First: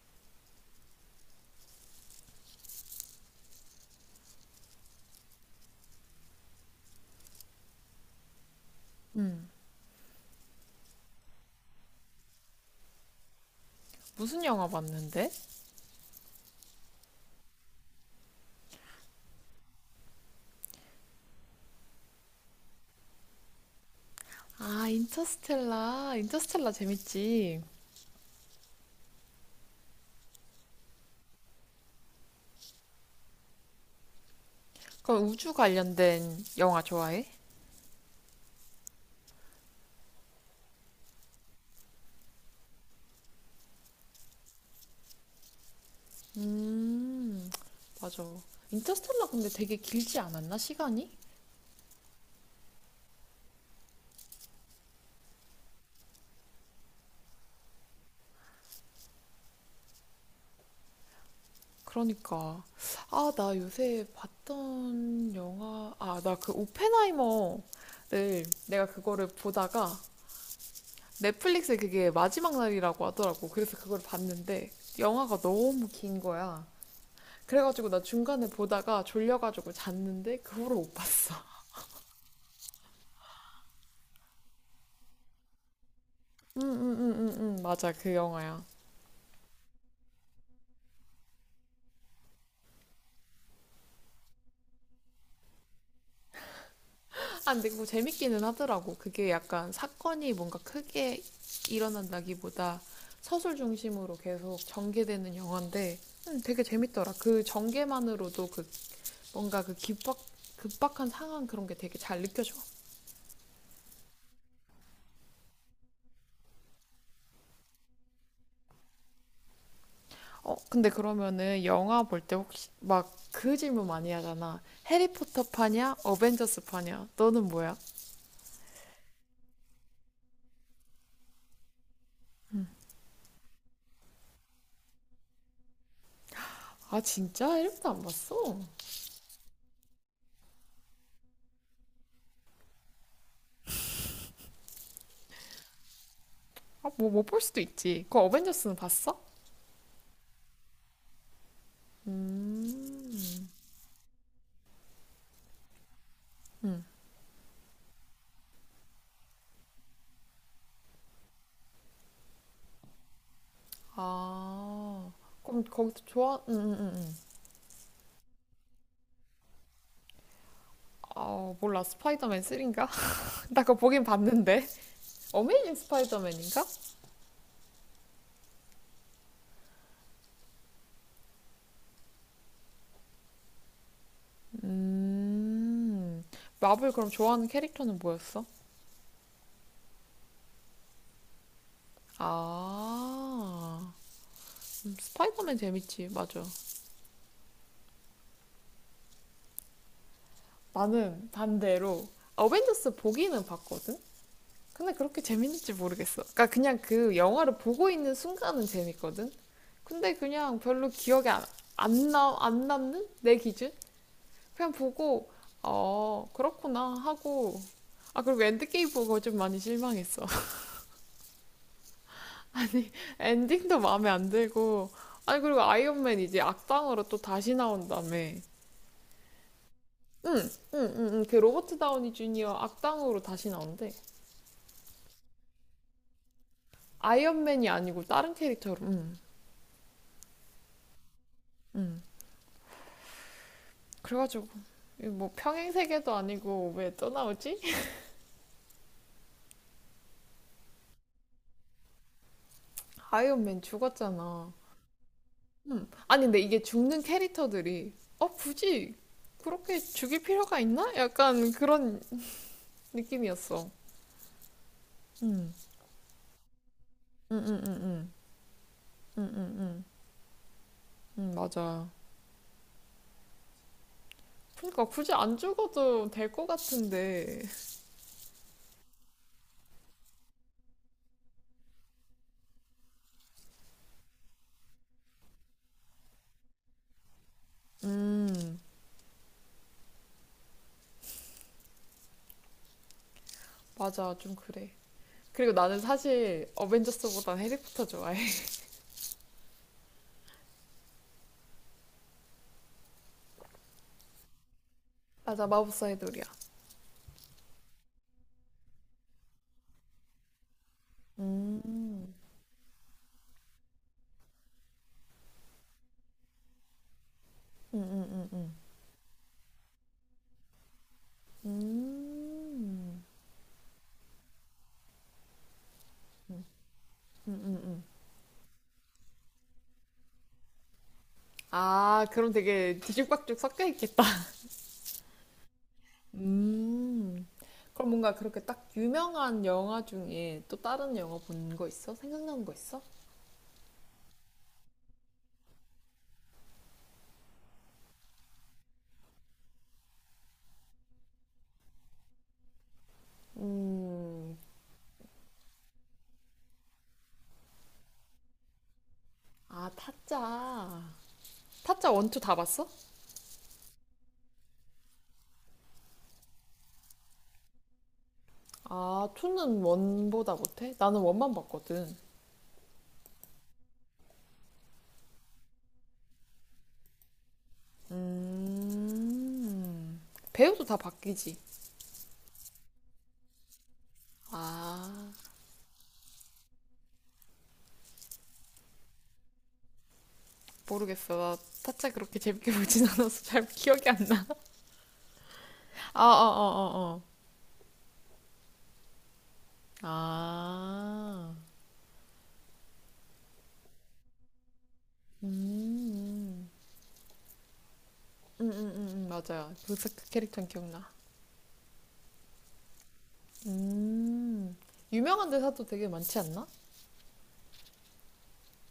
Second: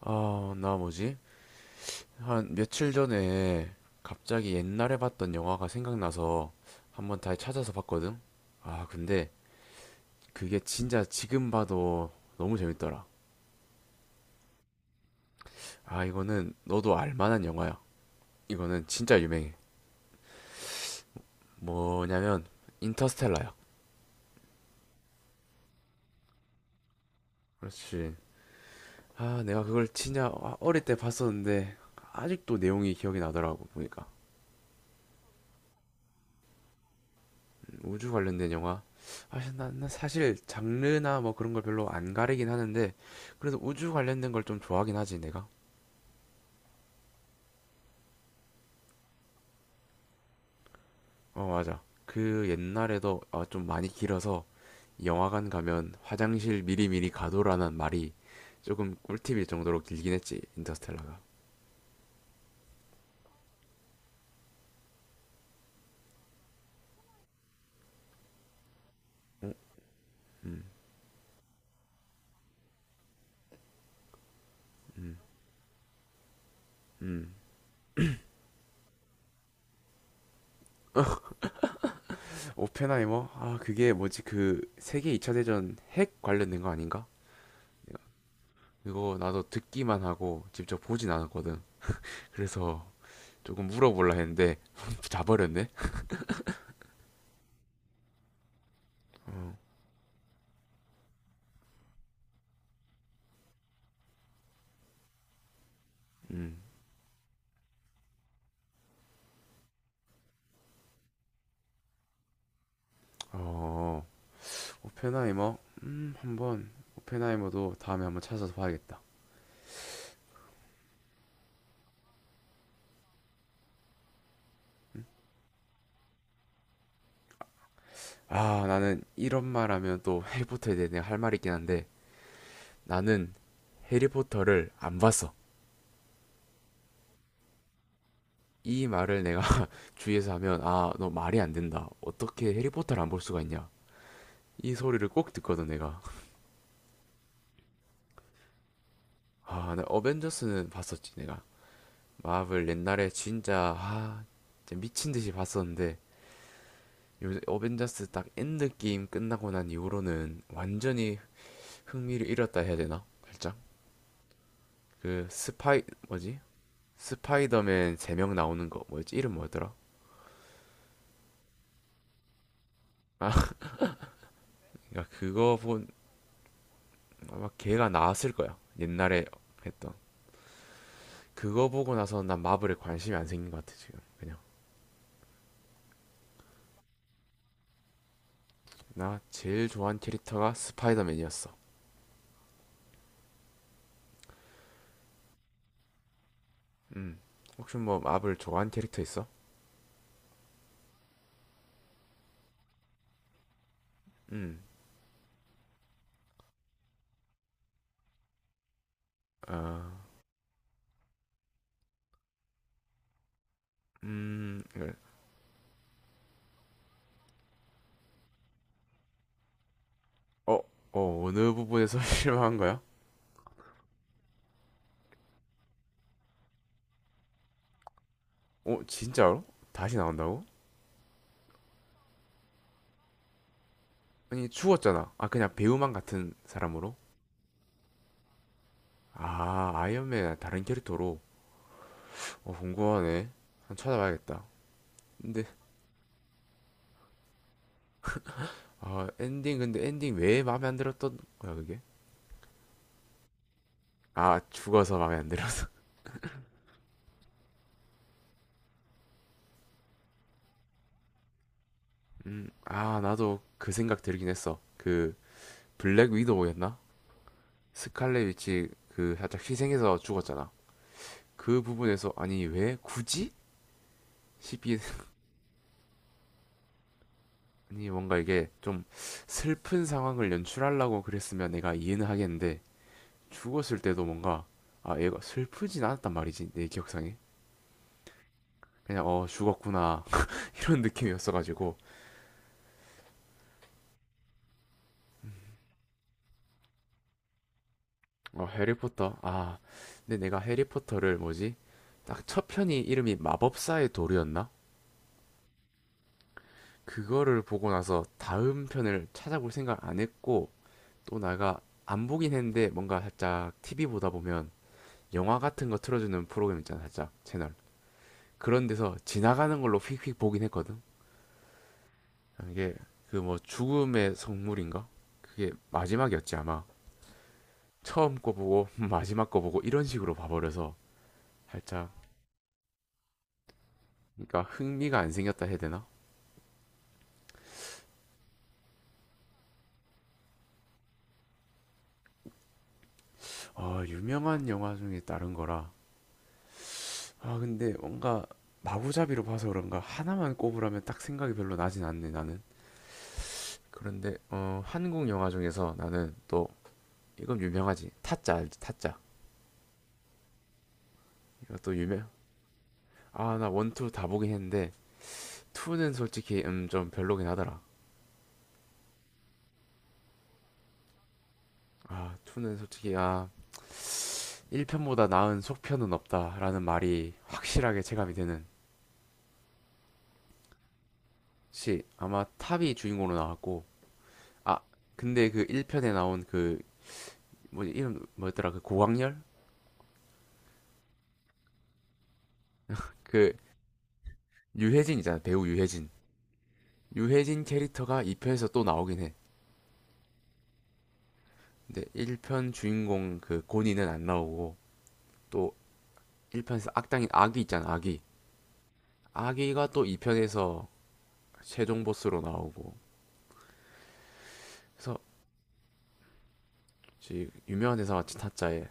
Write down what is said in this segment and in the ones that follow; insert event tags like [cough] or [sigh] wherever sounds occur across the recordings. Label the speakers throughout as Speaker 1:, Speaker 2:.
Speaker 1: 아, 나 뭐지? 한 며칠 전에 갑자기 옛날에 봤던 영화가 생각나서 한번 다시 찾아서 봤거든? 아, 근데
Speaker 2: 응.
Speaker 1: 그게 진짜 지금 봐도 너무 재밌더라.
Speaker 2: 무슨 영화 봤는데?
Speaker 1: 아, 이거는 너도 알 만한 영화야. 이거는 진짜 유명해. 뭐냐면, 인터스텔라야.
Speaker 2: 아, 인터스텔라. 인터스텔라 재밌지.
Speaker 1: 그렇지. 아, 내가 그걸 진짜 어릴 때 봤었는데, 아직도 내용이 기억이 나더라고, 보니까.
Speaker 2: 그럼 우주 관련된 영화 좋아해?
Speaker 1: 우주 관련된 영화. 아, 난 사실 장르나 뭐 그런 걸 별로 안 가리긴 하는데, 그래도 우주 관련된 걸 좀 좋아하긴 하지, 내가.
Speaker 2: 음, 맞아. 인터스텔라 근데 되게 길지 않았나, 시간이?
Speaker 1: 어, 맞아. 그 옛날에도 좀 많이 길어서 영화관 가면 화장실 미리미리 가도라는 말이 조금 꿀팁일 정도로 길긴 했지, 인터스텔라가.
Speaker 2: 그러니까. 아, 나 요새 봤던 영화, 아, 나 그 오펜하이머를 내가 그거를 보다가 넷플릭스에 그게 마지막 날이라고 하더라고. 그래서 그걸 봤는데 영화가 너무 긴 거야. 그래가지고 나 중간에 보다가 졸려가지고 잤는데 그 후로 못 봤어.
Speaker 1: 오펜하이머? 아, 그게 뭐지, 그 세계 2차 대전 핵 관련된 거 아닌가?
Speaker 2: 응응응응응 [laughs] 맞아, 그 영화야.
Speaker 1: 그거 나도 듣기만 하고 직접 보진 않았거든. 그래서 조금 물어보려 했는데, [laughs] 자버렸네?
Speaker 2: 아, 근데 그거 재밌기는 하더라고. 그게
Speaker 1: 어,
Speaker 2: 약간 사건이 뭔가 크게 일어난다기보다 서술 중심으로 계속 전개되는 영화인데
Speaker 1: 음,
Speaker 2: 되게 재밌더라. 그 전개만으로도 그 뭔가 그 급박한 상황 그런 게 되게 잘 느껴져.
Speaker 1: 어, 오펜하이머? 음, 한번, 오펜하이머도 다음에 한번 찾아서 봐야겠다.
Speaker 2: 어, 근데 그러면은 영화 볼 때 혹시 막 그 질문 많이 하잖아. 해리포터 파냐, 어벤져스 파냐, 너는 뭐야?
Speaker 1: 아, 나는 이런 말 하면 또 해리포터에 대해 내가 할 말이 있긴 한데, 나는 해리포터를 안 봤어.
Speaker 2: 아, 진짜? 1부도 안 봤어?
Speaker 1: 이 말을 내가 [laughs] 주위에서 하면, 아, 너 말이 안 된다. 어떻게 해리포터를 안 볼 수가 있냐. 이 소리를 꼭 듣거든, 내가.
Speaker 2: 아, 뭐 못 볼 수도 있지. 그 어벤져스는 봤어?
Speaker 1: 아, 나 어벤져스는 봤었지, 내가.
Speaker 2: 음.
Speaker 1: 마블 옛날에 진짜, 진짜 미친 듯이 봤었는데,
Speaker 2: 음.
Speaker 1: 요새 어벤져스 딱 엔드 게임 끝나고 난 이후로는 완전히 흥미를 잃었다 해야 되나? 살짝
Speaker 2: 아.
Speaker 1: 그
Speaker 2: 그럼
Speaker 1: 스파이
Speaker 2: 거기서 좋아?
Speaker 1: 뭐지?
Speaker 2: 음.
Speaker 1: 스파이더맨 3명 나오는 거 뭐였지? 이름 뭐였더라?
Speaker 2: 아, 몰라. 스파이더맨 3인가?
Speaker 1: 아
Speaker 2: [laughs] 나 그거 보긴 봤는데.
Speaker 1: 그러니까
Speaker 2: [laughs]
Speaker 1: 그거
Speaker 2: 어메이징
Speaker 1: 본
Speaker 2: 스파이더맨인가?
Speaker 1: 아마 걔가 나왔을 거야, 옛날에 했던. 그거 보고 나서 난 마블에 관심이 안 생긴 것 같아, 지금 그냥.
Speaker 2: 음. 마블 그럼 좋아하는 캐릭터는 뭐였어?
Speaker 1: 나 제일 좋아하는 캐릭터가 스파이더맨이었어.
Speaker 2: 아. 스파이더맨 재밌지. 맞아.
Speaker 1: 음 혹시 뭐 마블 좋아하는 캐릭터 있어?
Speaker 2: 나는 반대로 어벤져스 보기는 봤거든?
Speaker 1: 음
Speaker 2: 근데 그렇게 재밌는지 모르겠어. 그러니까 그냥 그 영화를 보고 있는 순간은 재밌거든.
Speaker 1: 아음
Speaker 2: 근데 그냥 별로 기억에 안 남는 내 기준? 그냥 보고 어 그렇구나 하고, 아, 그리고 엔드게임 보고 좀 많이 실망했어.
Speaker 1: 어, 어 어느 부분에서 [laughs]
Speaker 2: [laughs]
Speaker 1: 실망한 거야?
Speaker 2: 아니, 엔딩도 마음에 안 들고, 아니, 그리고 아이언맨 이제 악당으로 또 다시 나온다며.
Speaker 1: 어 진짜로? 다시
Speaker 2: 응,
Speaker 1: 나온다고?
Speaker 2: 응, 응, 응. 그 로버트 다우니 주니어 악당으로 다시 나온대.
Speaker 1: 아니 죽었잖아. 아 그냥 배우만 같은 사람으로?
Speaker 2: 아이언맨이 아니고 다른 캐릭터로. 응,
Speaker 1: 아 아이언맨 다른 캐릭터로.
Speaker 2: 응.
Speaker 1: 어 궁금하네. 한번 찾아봐야겠다.
Speaker 2: 그래가지고 이뭐
Speaker 1: 근데
Speaker 2: 평행 세계도 아니고 왜 또 나오지?
Speaker 1: 근데 엔딩 왜 마음에 안 들었던 거야 그게?
Speaker 2: [laughs] 아이언맨
Speaker 1: 아
Speaker 2: 죽었잖아.
Speaker 1: 죽어서 마음에 안 들어서.
Speaker 2: 음. 아니, 근데 이게 죽는 캐릭터들이 굳이 그렇게 죽일 필요가 있나? 약간 그런
Speaker 1: [laughs] 나도
Speaker 2: 느낌이었어.
Speaker 1: 그 생각 들긴 했어. 그
Speaker 2: 음.
Speaker 1: 블랙 위도우였나?
Speaker 2: 응응응응.
Speaker 1: 스칼렛 위치 그 살짝
Speaker 2: 응응응.
Speaker 1: 희생해서 죽었잖아.
Speaker 2: 응,
Speaker 1: 그
Speaker 2: 맞아.
Speaker 1: 부분에서, 아니 왜 굳이 싶긴.
Speaker 2: 그러니까 굳이 안 죽어도 될 것 같은데.
Speaker 1: 아니 뭔가 이게 좀 슬픈 상황을 연출하려고 그랬으면 내가 이해는 하겠는데, 죽었을 때도 뭔가 아 얘가 슬프진 않았단 말이지, 내 기억상에.
Speaker 2: 음.
Speaker 1: 그냥 어 죽었구나 [laughs] 이런 느낌이었어가지고.
Speaker 2: 맞아, 좀 그래. 그리고 나는 사실 어벤져스보단 해리포터 좋아해.
Speaker 1: 어
Speaker 2: [laughs]
Speaker 1: 해리포터. 아 근데 내가 해리포터를, 뭐지, 딱 첫 편이 이름이 마법사의 돌이었나.
Speaker 2: 맞아, 마법사의 돌이야.
Speaker 1: 그거를 보고 나서 다음 편을 찾아볼 생각 안 했고, 또 내가 안
Speaker 2: 음.
Speaker 1: 보긴 했는데 뭔가 살짝 TV 보다 보면 영화 같은 거 틀어주는 프로그램 있잖아, 살짝 채널,
Speaker 2: 응응응응.
Speaker 1: 그런 데서 지나가는 걸로 휙휙 보긴 했거든. 이게
Speaker 2: 음.
Speaker 1: 그 뭐 죽음의 성물인가? 그게 마지막이었지 아마.
Speaker 2: 음음음.
Speaker 1: 처음 거 보고 [laughs] 마지막 거 보고 이런 식으로 봐버려서 살짝,
Speaker 2: 아, 그럼 되게 뒤죽박죽 섞여 있겠다.
Speaker 1: 그러니까 흥미가 안 생겼다 해야 되나?
Speaker 2: [laughs] 음. 그럼 뭔가 그렇게 딱 유명한 영화 중에 또 다른 영화 본 거 있어? 생각나는 거 있어?
Speaker 1: 아 유명한 영화 중에 다른 거라. 아 근데 뭔가 마구잡이로 봐서 그런가 하나만 꼽으라면 딱 생각이 별로 나진 않네, 나는. 그런데
Speaker 2: 음.
Speaker 1: 어 한국 영화 중에서 나는 또, 이건 유명하지. 타짜 알지, 타짜.
Speaker 2: 아, 타짜.
Speaker 1: 이것도
Speaker 2: 타짜
Speaker 1: 유명.
Speaker 2: 원투 다 봤어?
Speaker 1: 아 나 원투 다 보긴 했는데 2는 솔직히 좀 별로긴 하더라.
Speaker 2: 아, 투는 원보다 못해? 나는 원만 봤거든.
Speaker 1: 아, 2는 솔직히 1편보다 나은 속편은 없다라는 말이 확실하게 체감이 되는.
Speaker 2: 음. 배우도 다 바뀌지.
Speaker 1: 시 아마 탑이 주인공으로 나왔고. 아,
Speaker 2: 아,
Speaker 1: 근데 그 1편에 나온 그, 뭐지, 이름 뭐였더라? 그 고광렬?
Speaker 2: 모르겠어. 나 타짜 그렇게 재밌게 [laughs] 보진 않아서
Speaker 1: 그
Speaker 2: 잘 기억이 안 나.
Speaker 1: 유해진이잖아. 배우 유해진.
Speaker 2: 어, 어, 어, 어, 어.
Speaker 1: 유해진 캐릭터가 2편에서 또 나오긴 해.
Speaker 2: 아.
Speaker 1: 근데 1편 주인공 그 고니는 안 나오고, 또
Speaker 2: 음.
Speaker 1: 1편에서 악당인 아귀 있잖아. 아귀.
Speaker 2: 맞아요.
Speaker 1: 아귀가
Speaker 2: 그,
Speaker 1: 또
Speaker 2: 그 캐릭터는
Speaker 1: 2편에서
Speaker 2: 기억나.
Speaker 1: 최종 보스로 나오고.
Speaker 2: 음.
Speaker 1: 그래서
Speaker 2: 유명한 대사도 되게 많지 않나?
Speaker 1: 유명한 대사 같이 타짜에,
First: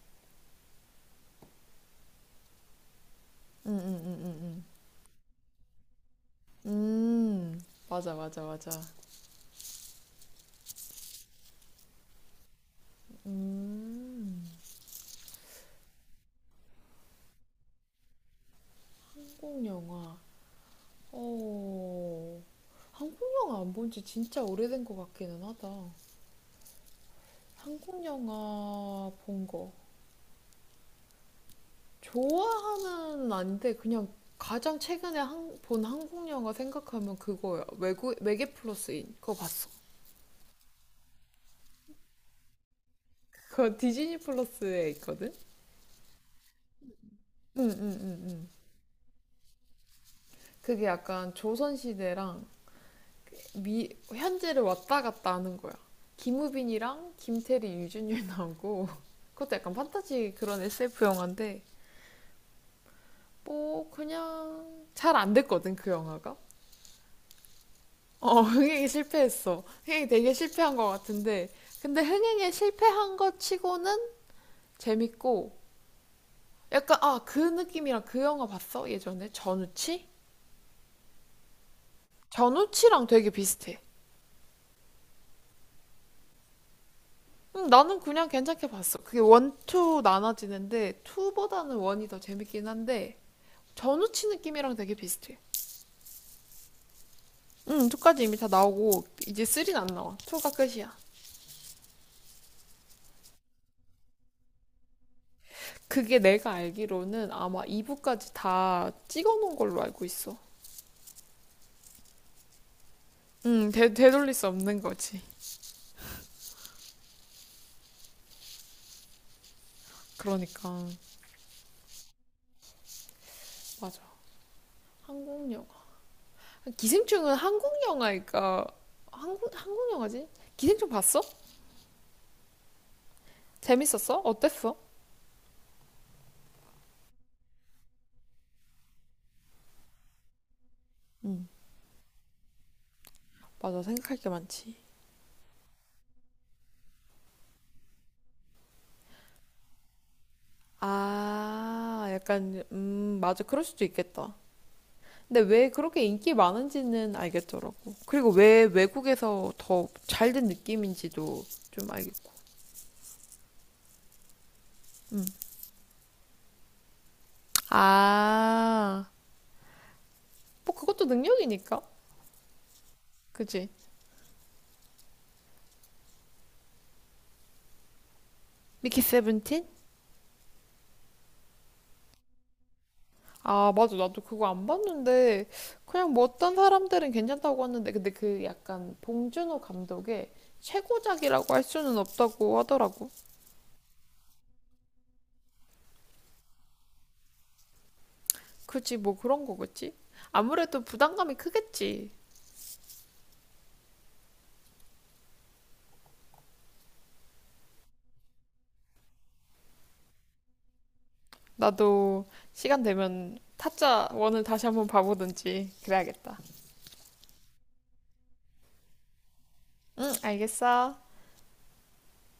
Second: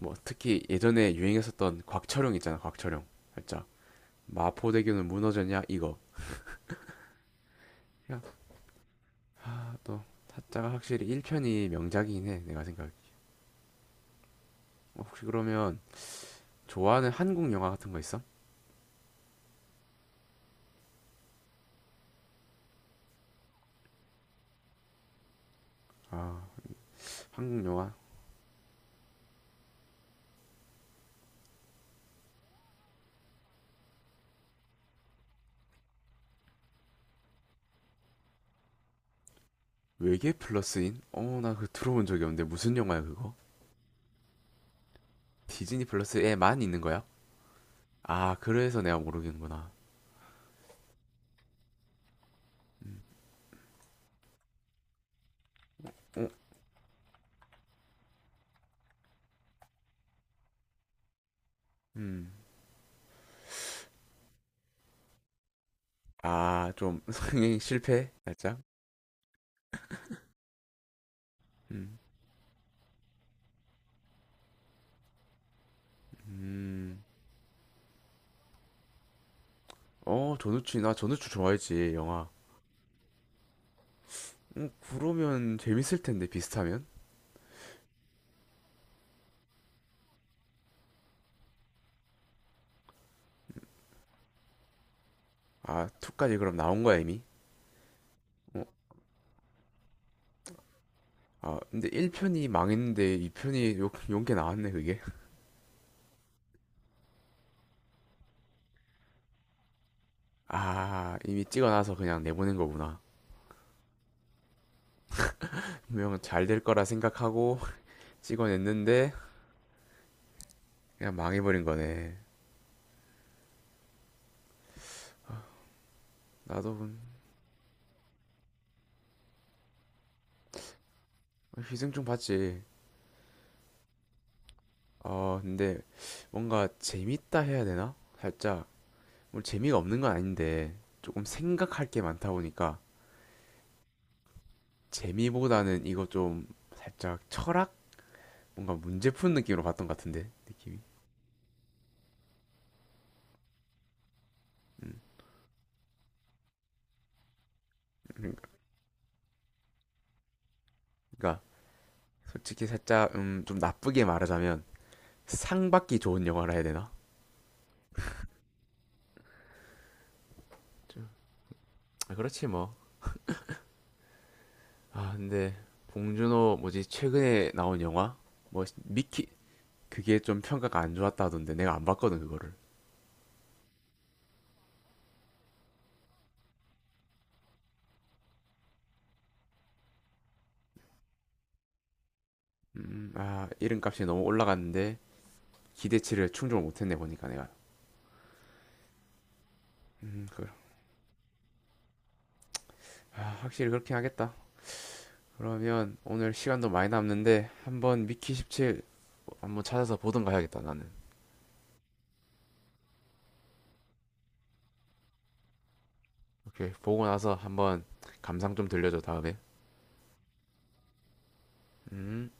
Speaker 1: 뭐 특히 예전에 유행했었던 곽철용 있잖아, 곽철용. 살짝
Speaker 2: 음, 음, 음, 음,
Speaker 1: 마포대교는 무너졌냐, 이거.
Speaker 2: 음. 맞아,
Speaker 1: 그냥
Speaker 2: 맞아, 맞아.
Speaker 1: 아또, 타짜가 확실히 1편이 명작이긴 해, 내가 생각에.
Speaker 2: 음.
Speaker 1: 어, 혹시 그러면 좋아하는 한국 영화 같은 거 있어?
Speaker 2: 한국 영화. 어. 한국 영화 안 본지 진짜 오래된 것 같기는 하다.
Speaker 1: 아 한국 영화.
Speaker 2: 한국 영화 본 거. 좋아하는 아닌데 그냥 가장 최근에 본 한국 영화 생각하면 그거야. 외국 외계 플러스인 그거 봤어?
Speaker 1: 외계 플러스인? 어나 그거 들어본 적이 없는데, 무슨 영화야 그거?
Speaker 2: 그거 디즈니 플러스에 있거든.
Speaker 1: 디즈니 플러스에만 있는 거야? 아
Speaker 2: 응응응응.
Speaker 1: 그래서 내가 모르겠는구나.
Speaker 2: 그게 약간 조선 시대랑 미 현재를 왔다 갔다 하는 거야.
Speaker 1: 어?
Speaker 2: 김우빈이랑 김태리, 유준열 나오고 [laughs] 그것도 약간 판타지 그런 SF 영화인데 뭐 그냥 잘 안 됐거든 그 영화가.
Speaker 1: 음아좀 [laughs] 성행 실패?
Speaker 2: 어, [laughs]
Speaker 1: 살짝?
Speaker 2: 흥행이 실패했어. 흥행이 되게 실패한 것 같은데.
Speaker 1: 음.
Speaker 2: 근데 흥행에 실패한 것 치고는 재밌고, 약간,
Speaker 1: 음.
Speaker 2: 아, 그 느낌이랑 그 영화 봤어? 예전에? 전우치?
Speaker 1: 어, 나 전우추 좋아했지, 영화.
Speaker 2: 전우치랑 되게 비슷해.
Speaker 1: 그러면 재밌을 텐데, 비슷하면?
Speaker 2: 나는 그냥 괜찮게 봤어. 그게 원, 투 나눠지는데, 투보다는 원이 더 재밌긴 한데, 전우치 느낌이랑 되게 비슷해.
Speaker 1: 아, 2까지 그럼 나온 거야, 이미?
Speaker 2: 응, 2까지 이미 다
Speaker 1: 어,
Speaker 2: 나오고, 이제 3는 안 나와. 2가 끝이야.
Speaker 1: 아, 근데 1편이 망했는데 2편이 용게 나왔네, 그게? [laughs]
Speaker 2: 그게 내가 알기로는 아마 2부까지 다 찍어놓은 걸로 알고 있어.
Speaker 1: 아, 이미 찍어놔서 그냥 내보낸 거구나.
Speaker 2: 응, 되돌릴 수 없는 거지.
Speaker 1: 분명 잘 될 거라 생각하고 [laughs] 찍어냈는데,
Speaker 2: 그러니까
Speaker 1: 그냥 망해버린 거네.
Speaker 2: 맞아. 한국 영화.
Speaker 1: 나도
Speaker 2: 기생충은 한국 영화니까 한국 영화지? 기생충 봤어?
Speaker 1: 희생충 봤지.
Speaker 2: 재밌었어? 어땠어?
Speaker 1: 어, 근데 뭔가 재밌다 해야 되나? 살짝, 뭐 재미가 없는 건 아닌데, 조금
Speaker 2: 응,
Speaker 1: 생각할 게 많다 보니까,
Speaker 2: 맞아. 생각할 게 많지.
Speaker 1: 재미보다는 이거 좀 살짝 철학, 뭔가 문제 푸는 느낌으로 봤던 것 같은데, 느낌이.
Speaker 2: 아, 약간 맞아. 그럴 수도 있겠다.
Speaker 1: 음,
Speaker 2: 근데 왜 그렇게 인기 많은지는 알겠더라고. 그리고
Speaker 1: 그러니까,
Speaker 2: 왜 외국에서 더 잘 된
Speaker 1: 그러니까
Speaker 2: 느낌인지도 좀 알겠고.
Speaker 1: 솔직히 살짝, 좀 나쁘게 말하자면, 상 받기 좋은 영화라 해야 되나?
Speaker 2: 아, 뭐 그것도
Speaker 1: 좀,
Speaker 2: 능력이니까.
Speaker 1: 아, 그렇지 뭐.
Speaker 2: 그지?
Speaker 1: 아, 근데, 봉준호, 뭐지, 최근에 나온 영화, 뭐,
Speaker 2: 미키
Speaker 1: 미키,
Speaker 2: 17?
Speaker 1: 그게 좀 평가가 안 좋았다 하던데, 내가 안 봤거든, 그거를.
Speaker 2: 아, 맞아. 나도 그거 안 봤는데, 그냥 뭐 어떤 사람들은 괜찮다고 하는데, 근데 그 약간 봉준호 감독의 최고작이라고 할 수는 없다고 하더라고.
Speaker 1: 아, 이름값이 너무 올라갔는데, 기대치를 충족을 못했네, 보니까 내가.
Speaker 2: 그지, 뭐 그런 거겠지?
Speaker 1: 음, 그,
Speaker 2: 아무래도 부담감이 크겠지.
Speaker 1: 아, 확실히 그렇긴 하겠다. 그러면 오늘 시간도 많이 남는데 한번 미키 17 한번 찾아서 보던가 해야겠다, 나는.
Speaker 2: 나도 시간 되면 타짜 원을 다시 한번 봐보든지 그래야겠다.
Speaker 1: 오케이, 보고 나서 한번 감상 좀 들려줘, 다음에.
Speaker 2: 응, 알겠어.
Speaker 1: 음.